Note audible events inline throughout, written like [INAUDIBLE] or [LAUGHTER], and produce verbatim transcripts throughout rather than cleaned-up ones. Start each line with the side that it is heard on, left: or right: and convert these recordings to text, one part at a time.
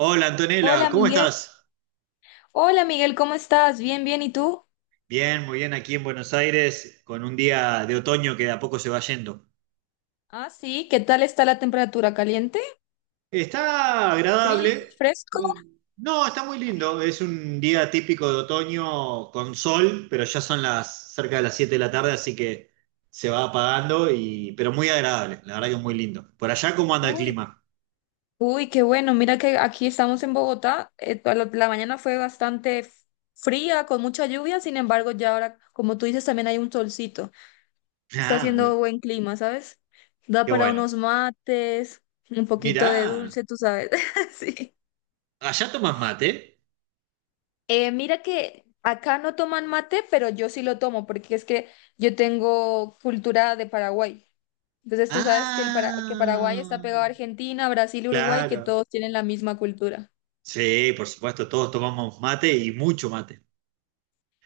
right: Hola Antonella,
left: Hola
right: ¿cómo
left: Miguel,
right: estás?
left: hola Miguel, ¿cómo estás? Bien, bien, ¿y tú?
right: Bien, muy bien aquí en Buenos Aires, con un día de otoño que de a poco se va yendo.
left: Ah, sí, ¿qué tal está la temperatura? ¿Caliente?
right: Está
left: ¿Frío?
right: agradable.
left: ¿Fresco?
right: eh, No, está muy lindo. Es un día típico de otoño con sol, pero ya son las cerca de las siete de la tarde, así que se va apagando y pero muy agradable, la verdad que muy lindo. Por allá, ¿cómo anda el
left: Uy,
right: clima?
left: uy, qué bueno, mira que aquí estamos en Bogotá, eh, toda la, la mañana fue bastante f- fría, con mucha lluvia, sin embargo ya ahora, como tú dices, también hay un solcito,
right: [LAUGHS]
left: está
right: Ah, muy-
left: haciendo buen clima, ¿sabes? Da
right: qué
left: para
right: bueno.
left: unos mates, un poquito
right: Mirá,
left: de dulce, tú sabes, [LAUGHS] sí.
right: allá tomas mate.
left: Eh, mira que acá no toman mate, pero yo sí lo tomo porque es que yo tengo cultura de Paraguay. Entonces tú sabes que, el Para- que Paraguay está
right: Ah,
left: pegado a Argentina, Brasil, Uruguay, que
right: claro.
left: todos tienen la misma cultura.
right: Sí, por supuesto, todos tomamos mate y mucho mate.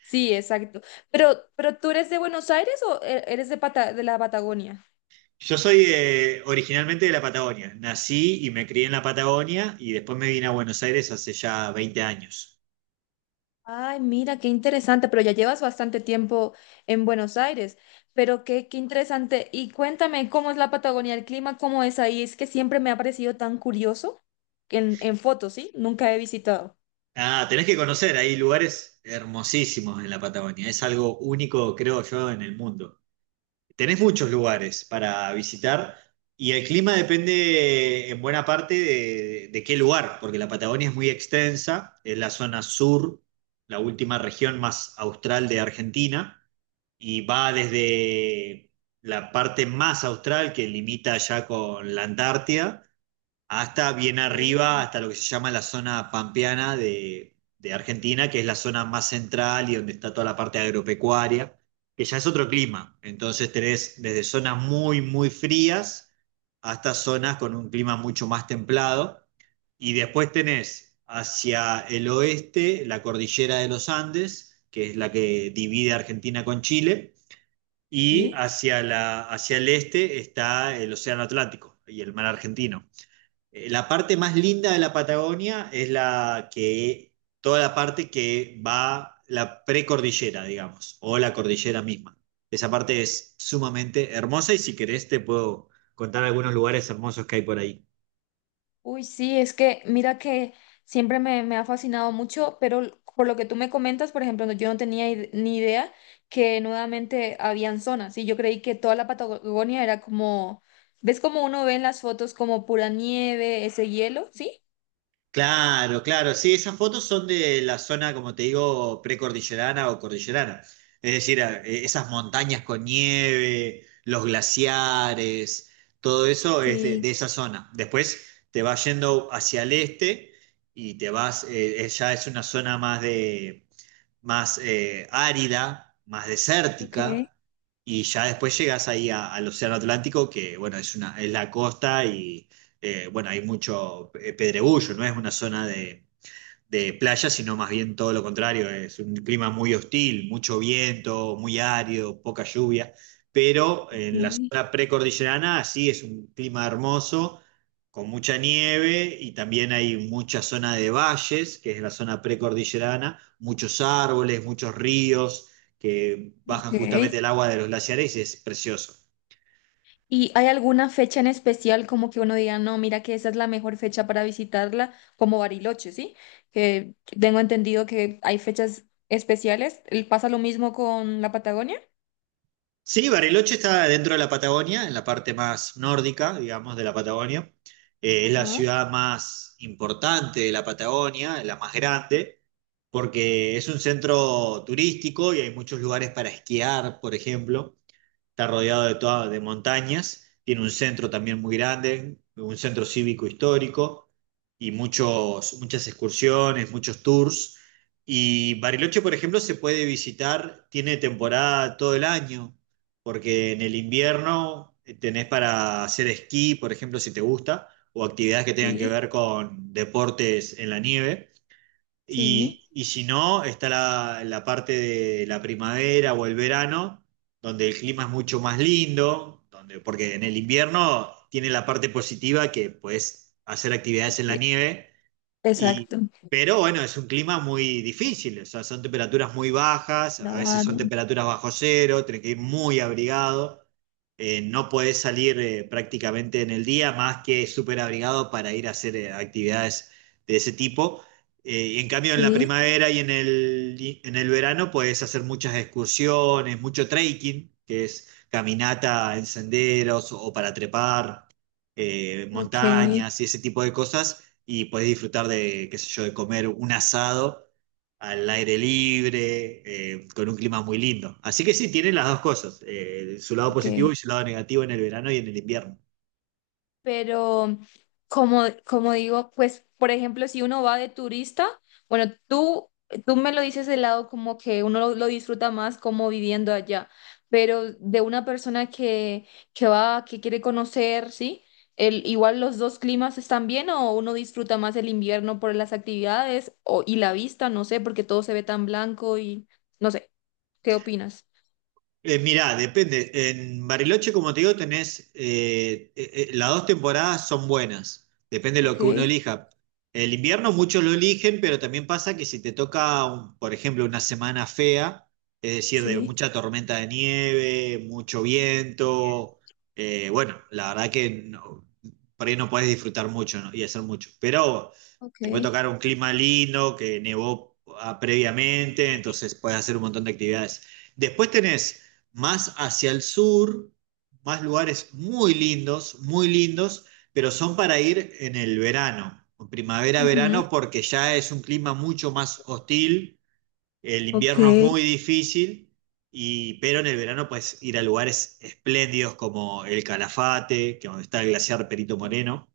left: Sí, exacto. Pero, pero ¿tú eres de Buenos Aires o e- eres de, Pata- de la Patagonia?
right: Yo soy eh, originalmente de la Patagonia. Nací y me crié en la Patagonia y después me vine a Buenos Aires hace ya veinte años.
left: Ay, mira, qué interesante, pero ya llevas bastante tiempo en Buenos Aires, pero qué, qué interesante. Y cuéntame, ¿cómo es la Patagonia, el clima, cómo es ahí? Es que siempre me ha parecido tan curioso en, en fotos, ¿sí? Nunca he visitado.
right: Ah, tenés que conocer, hay lugares hermosísimos en la Patagonia. Es algo único, creo yo, en el mundo. Tenés muchos lugares para visitar y el clima depende en buena parte de, de qué lugar, porque la Patagonia es muy extensa, es la zona sur, la última región más austral de Argentina. Y va desde la parte más austral que limita ya con la Antártida hasta bien arriba,
left: Oh.
right: hasta lo que se llama la zona pampeana de, de Argentina, que es la zona más central y donde está toda la parte agropecuaria, que ya es otro clima. Entonces tenés desde zonas muy, muy frías hasta zonas con un clima mucho más templado. Y después tenés hacia el oeste la cordillera de los Andes, que es la que divide Argentina con Chile y
left: Sí.
right: hacia, la, hacia el este está el Océano Atlántico y el mar argentino. Eh, La parte más linda de la Patagonia es la que, toda la parte que va la precordillera, digamos, o la cordillera misma. Esa parte es sumamente hermosa y si querés te puedo contar algunos lugares hermosos que hay por ahí.
left: Uy, sí, es que mira que siempre me, me ha fascinado mucho, pero l- por lo que tú me comentas, por ejemplo, no- yo no tenía id- ni idea que nuevamente habían zonas y yo creí que toda la Patagonia era como, ¿ves como uno ve en las fotos como pura nieve, ese hielo? ¿Sí?
right: Claro, claro, sí, esas fotos son de la zona, como te digo, precordillerana o cordillerana. Es decir, a- eh, esas montañas con nieve, los glaciares, todo eso es de,
left: Sí.
right: de esa zona. Después te vas yendo hacia el este y te vas, eh, eh, ya es una zona más de, más eh, árida, más
left: Ok,
right: desértica, y ya después llegas ahí a- al Océano Atlántico, que bueno, es una, es la costa y eh, bueno, hay mucho eh, pedregullo, no es una zona de, de playa, sino más bien todo lo contrario, es un clima muy hostil, mucho viento, muy árido, poca lluvia, pero en la
left: ok,
right: zona precordillerana sí es un clima hermoso, con mucha nieve y también hay mucha zona de valles, que es la zona precordillerana, muchos árboles, muchos ríos que bajan
left: ok,
right: justamente
left: ok.
right: el agua de los glaciares y es precioso.
left: ¿Y hay alguna fecha en especial como que uno diga, no, mira que esa es la mejor fecha para visitarla, como Bariloche, ¿sí? Que tengo entendido que hay fechas especiales. ¿El- ¿Pasa lo mismo con la Patagonia?
right: Sí, Bariloche está dentro de la Patagonia, en la parte más nórdica, digamos, de la Patagonia. Eh, es la
left: Ajá,
right: ciudad más importante de la Patagonia, la más grande, porque es un centro turístico y hay muchos lugares para esquiar, por ejemplo está rodeado de todas de montañas, tiene un centro también muy grande, un centro cívico histórico y muchos, muchas excursiones, muchos tours. Y Bariloche, por ejemplo, se puede visitar, tiene temporada todo el año, porque en el invierno eh, tenés para hacer esquí, por ejemplo, si te gusta, o actividades que tengan que
left: sí,
right: ver con deportes en la nieve. Y,
left: sí.
right: y si no, está la, la parte de la primavera o el verano, donde el clima es mucho más lindo, donde, porque en el invierno tiene la parte positiva que puedes hacer actividades
left: Es
right: en la
left: que,
right: nieve y,
left: exacto.
right: pero bueno, es un clima muy difícil, o sea, son temperaturas muy bajas, a veces son
left: Claro,
right: temperaturas bajo cero, tenés que ir muy abrigado, eh, no podés salir eh, prácticamente en el día más que súper abrigado para ir a hacer eh, actividades de ese tipo. Eh, y en cambio en la
left: sí,
right: primavera y en el, y en el verano podés hacer muchas excursiones, mucho trekking, que es caminata en senderos o para trepar eh,
left: ok,
right: montañas y ese tipo de cosas y podés disfrutar de, qué sé yo, de comer un asado al aire libre, eh, con un clima muy lindo. Así que sí, tiene las dos cosas, eh, su lado positivo y
left: ok.
right: su lado negativo en el verano y en el invierno.
left: Pero como, como digo, pues, por ejemplo, si uno va de turista, bueno, tú, tú me lo dices de lado como que uno lo, lo disfruta más como viviendo allá, pero de una persona que, que va, que quiere conocer, ¿sí? El, igual los dos climas están bien o uno disfruta más el invierno por las actividades o, y la vista, no sé, porque todo se ve tan blanco y no sé, ¿qué opinas?
right: Eh, mirá, depende. En Bariloche, como te digo, tenés, eh, eh, eh, las dos temporadas son buenas. Depende de lo
left: Ok,
right: que uno elija. El invierno muchos lo eligen, pero también pasa que si te toca, un- por ejemplo, una semana fea, es decir, de
left: sí,
right: mucha tormenta de nieve, mucho viento, eh, bueno, la verdad que no- por ahí no podés disfrutar mucho, ¿no? Y hacer mucho. Pero
left: ok.
right: te puede tocar un clima lindo, que nevó ah, previamente, entonces puedes hacer un montón de actividades. Después tenés más hacia el sur, más lugares muy lindos, muy lindos, pero son para ir en el verano, en
left: Ujú.
right: primavera-verano, porque ya es un clima mucho más hostil, el
left: Ok.
right: invierno es muy difícil, y, pero en el verano puedes ir a lugares espléndidos como el Calafate, que donde está el glaciar Perito Moreno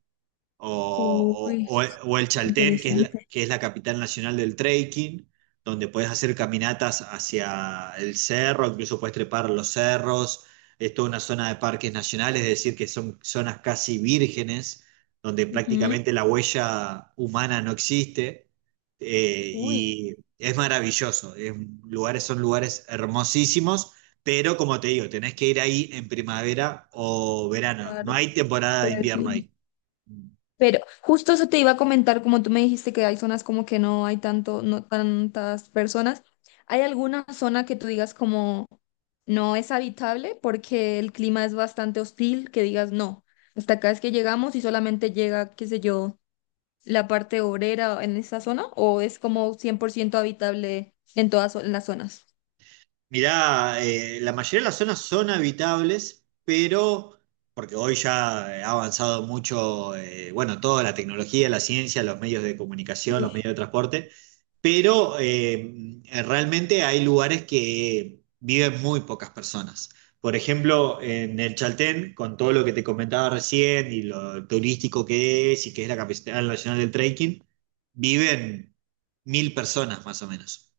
right: o,
left: Uy,
right: o- o o el Chaltén, que es la,
left: interesante.
right: que es la capital nacional del trekking, donde puedes hacer caminatas hacia el cerro, incluso puedes trepar los cerros, es toda una zona de parques nacionales, es decir, que son zonas casi vírgenes, donde
left: Ujú.
right: prácticamente la huella humana no existe, eh,
left: Uy.
right: y es maravilloso, es un- lugares, son lugares hermosísimos. Pero como te digo, tenés que ir ahí en primavera o verano. No
left: Claro,
right: hay temporada de
left: por el
right: invierno
left: clima.
right: ahí.
left: Pero justo eso te iba a comentar, como tú me dijiste que hay zonas como que no hay tanto, no tantas personas. ¿Hay alguna zona que tú digas como no es habitable porque el clima es bastante hostil, que digas no, hasta acá es que llegamos y solamente llega, qué sé yo, la parte obrera en esa zona o es como cien por ciento habitable en todas zo- en las zonas?
right: Mirá, eh, la mayoría de las zonas son habitables, pero porque hoy ya ha avanzado mucho, eh, bueno, toda la tecnología, la ciencia, los medios de comunicación,
left: Sí.
right: los medios de transporte, pero eh, realmente hay lugares que viven muy pocas personas. Por ejemplo, en el Chaltén, con todo lo que te comentaba recién y lo turístico que es y que es la capital nacional del trekking, viven mil personas más o menos.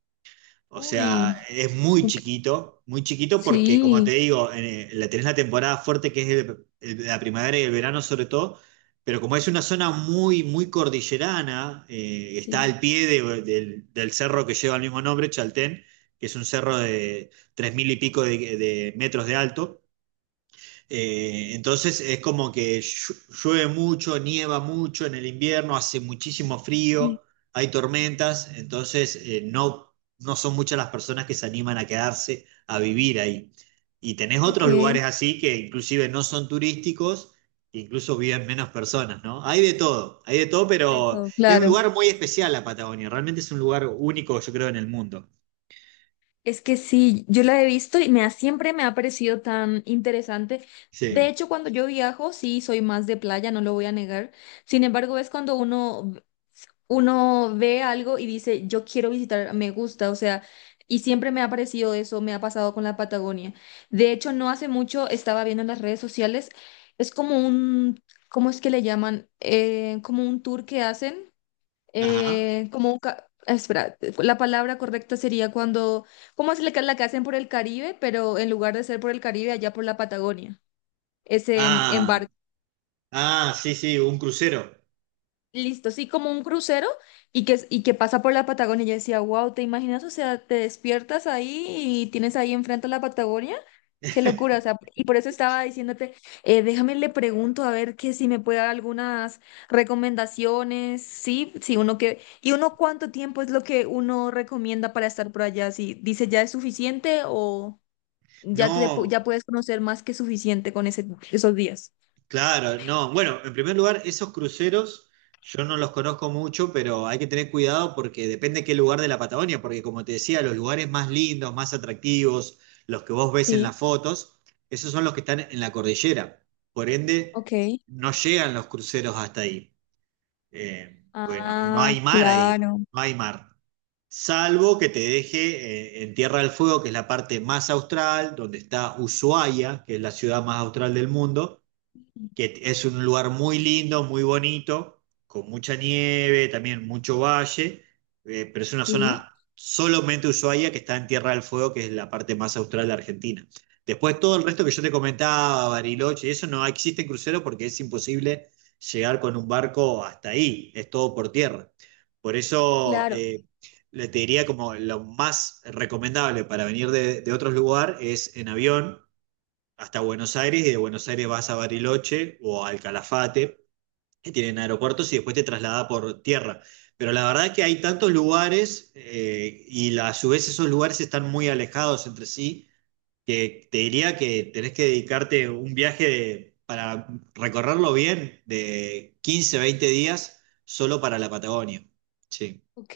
right: O sea,
left: Uy,
right: es muy
left: ok.
right: chiquito, muy chiquito porque, como te
left: Sí.
right: digo, en- en la- tenés la temporada fuerte que es el- el- la primavera y el verano sobre todo, pero como es una zona muy, muy cordillerana, eh, está
left: Sí,
right: al pie de- del, del cerro que lleva el mismo nombre, Chaltén, que es un cerro de tres mil y pico de de metros de alto. Eh, entonces es como que llu- llueve mucho, nieva mucho en el invierno, hace muchísimo
left: sí,
right: frío, hay tormentas, entonces eh, no, no son muchas las personas que se animan a quedarse a vivir ahí. Y tenés
left: ok,
right: otros lugares así que inclusive no son turísticos, incluso viven menos personas, ¿no? Hay de todo, hay de todo,
left: de
right: pero
left: todo,
right: es un
left: claro.
right: lugar muy especial la Patagonia, realmente es un lugar único, yo creo, en el mundo.
left: Es que sí, yo la he visto y me ha, siempre me ha parecido tan interesante. De
right: Sí.
left: hecho, cuando yo viajo, sí, soy más de playa, no lo voy a negar. Sin embargo, es cuando uno, uno ve algo y dice, yo quiero visitar, me gusta, o sea, y siempre me ha parecido eso, me ha pasado con la Patagonia. De hecho, no hace mucho estaba viendo en las redes sociales, es como un, ¿cómo es que le llaman? Eh, como un tour que hacen.
right: Ajá.
left: eh, como un... ca- Espera, la palabra correcta sería cuando. ¿Cómo es la que la que hacen por el Caribe? Pero en lugar de ser por el Caribe, allá por la Patagonia. Ese mm, embarque.
right: Ah, ah, sí, sí, un crucero.
left: Listo, sí, como un crucero y que, y que pasa por la Patagonia. Yo decía, wow, ¿te imaginas? O sea, te despiertas ahí y tienes ahí enfrente a la Patagonia. Qué locura,
right: [LAUGHS]
left: o sea, y por eso estaba diciéndote, eh, déjame le pregunto a ver que si me puede dar algunas recomendaciones, sí, sí, uno que, y uno cuánto tiempo es lo que uno recomienda para estar por allá, si dice ya es suficiente o ya te pu- ya
right: No,
left: puedes conocer más que suficiente con ese, esos días.
right: claro, no. Bueno, en primer lugar, esos cruceros yo no los conozco mucho, pero hay que tener cuidado porque depende qué lugar de la Patagonia, porque como te decía, los lugares más lindos, más atractivos, los que vos ves en
left: Sí,
right: las fotos, esos son los que están en la cordillera. Por ende,
left: ok.
right: no llegan los cruceros hasta ahí. Eh, bueno, no
left: Ah,
right: hay mar ahí,
left: claro.
right: no hay mar. Salvo que te deje eh, en Tierra del Fuego, que es la parte más austral, donde está Ushuaia, que es la ciudad más austral del mundo, que es un lugar muy lindo, muy bonito, con mucha nieve, también mucho valle, eh, pero es una
left: Sí,
right: zona solamente Ushuaia que está en Tierra del Fuego, que es la parte más austral de Argentina. Después todo el resto que yo te comentaba, Bariloche, y eso no existe crucero porque es imposible llegar con un barco hasta ahí, es todo por tierra. Por eso
left: claro,
right: eh, le te diría como lo más recomendable para venir de, de otros lugares es en avión hasta Buenos Aires y de Buenos Aires vas a Bariloche o al Calafate, que tienen aeropuertos, y después te traslada por tierra. Pero la verdad que hay tantos lugares eh, y la- a su vez esos lugares están muy alejados entre sí, que te diría que tenés que dedicarte un viaje de- para recorrerlo bien de quince veinte días solo para la Patagonia. Sí.
left: ok.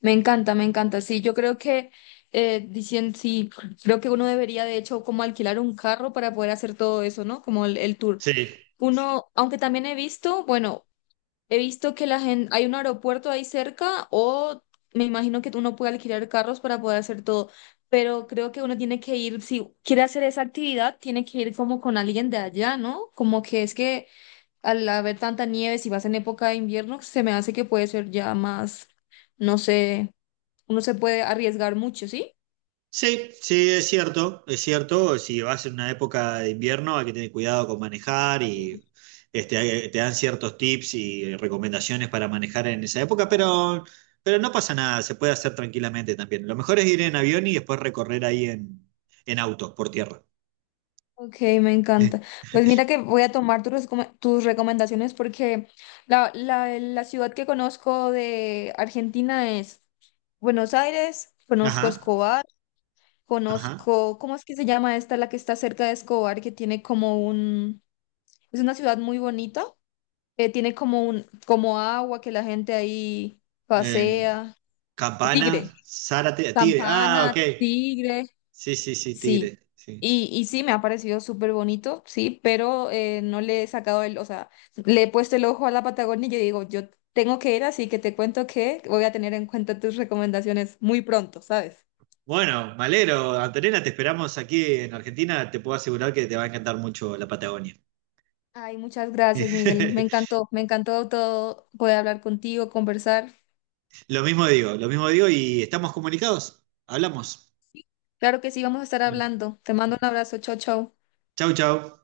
left: Me encanta, me encanta. Sí, yo creo que eh, dicien- sí, creo que uno debería de hecho como alquilar un carro para poder hacer todo eso, ¿no? Como el, el tour.
right: Sí.
left: Uno, aunque también he visto, bueno, he visto que la gente, hay un aeropuerto ahí cerca o me imagino que uno puede alquilar carros para poder hacer todo, pero creo que uno tiene que ir, si quiere hacer esa actividad, tiene que ir como con alguien de allá, ¿no? Como que es que al haber tanta nieve, si vas en época de invierno, se me hace que puede ser ya más, no sé, uno se puede arriesgar mucho, ¿sí?
right: Sí, sí, es cierto, es cierto. Si vas en una época de invierno hay que tener cuidado con manejar y este, hay- te dan ciertos tips y recomendaciones para manejar en esa época, pero, pero no pasa nada, se puede hacer tranquilamente también. Lo mejor es ir en avión y después recorrer ahí en, en auto, por tierra. [LAUGHS]
left: Ok, me
right: Eh,
left: encanta. Pues mira que voy a tomar tus, recome- tus recomendaciones porque la, la, la ciudad que conozco de Argentina es Buenos Aires, conozco
right: Ajá,
left: Escobar,
right: ajá.
left: conozco, ¿cómo es que se llama esta, la que está cerca de Escobar, que tiene como un, es una ciudad muy bonita? Eh, tiene como un, como agua que la gente ahí
right: En
left: pasea. Tigre,
right: Campana, Zárate, Tigre. Ah,
left: Campana,
right: ok.
left: Tigre,
right: Sí, sí, sí,
left: sí.
right: Tigre. Sí.
left: Y, y sí, me ha parecido súper bonito, sí, pero eh, no le he sacado el, o sea, le he puesto el ojo a la Patagonia y yo digo, yo tengo que ir, así que te cuento que voy a tener en cuenta tus recomendaciones muy pronto, ¿sabes?
right: Bueno, me alegro, Antonella, te esperamos aquí en Argentina. Te puedo asegurar que te va a encantar mucho la Patagonia.
left: Ay, muchas gracias, Miguel. Me
right: [LAUGHS]
left: encantó, me encantó todo poder hablar contigo, conversar.
right: Lo mismo digo, lo mismo digo y estamos comunicados. Hablamos.
left: Claro que sí, vamos a estar hablando. Te mando un abrazo, chao, chao.
right: Chau, chau.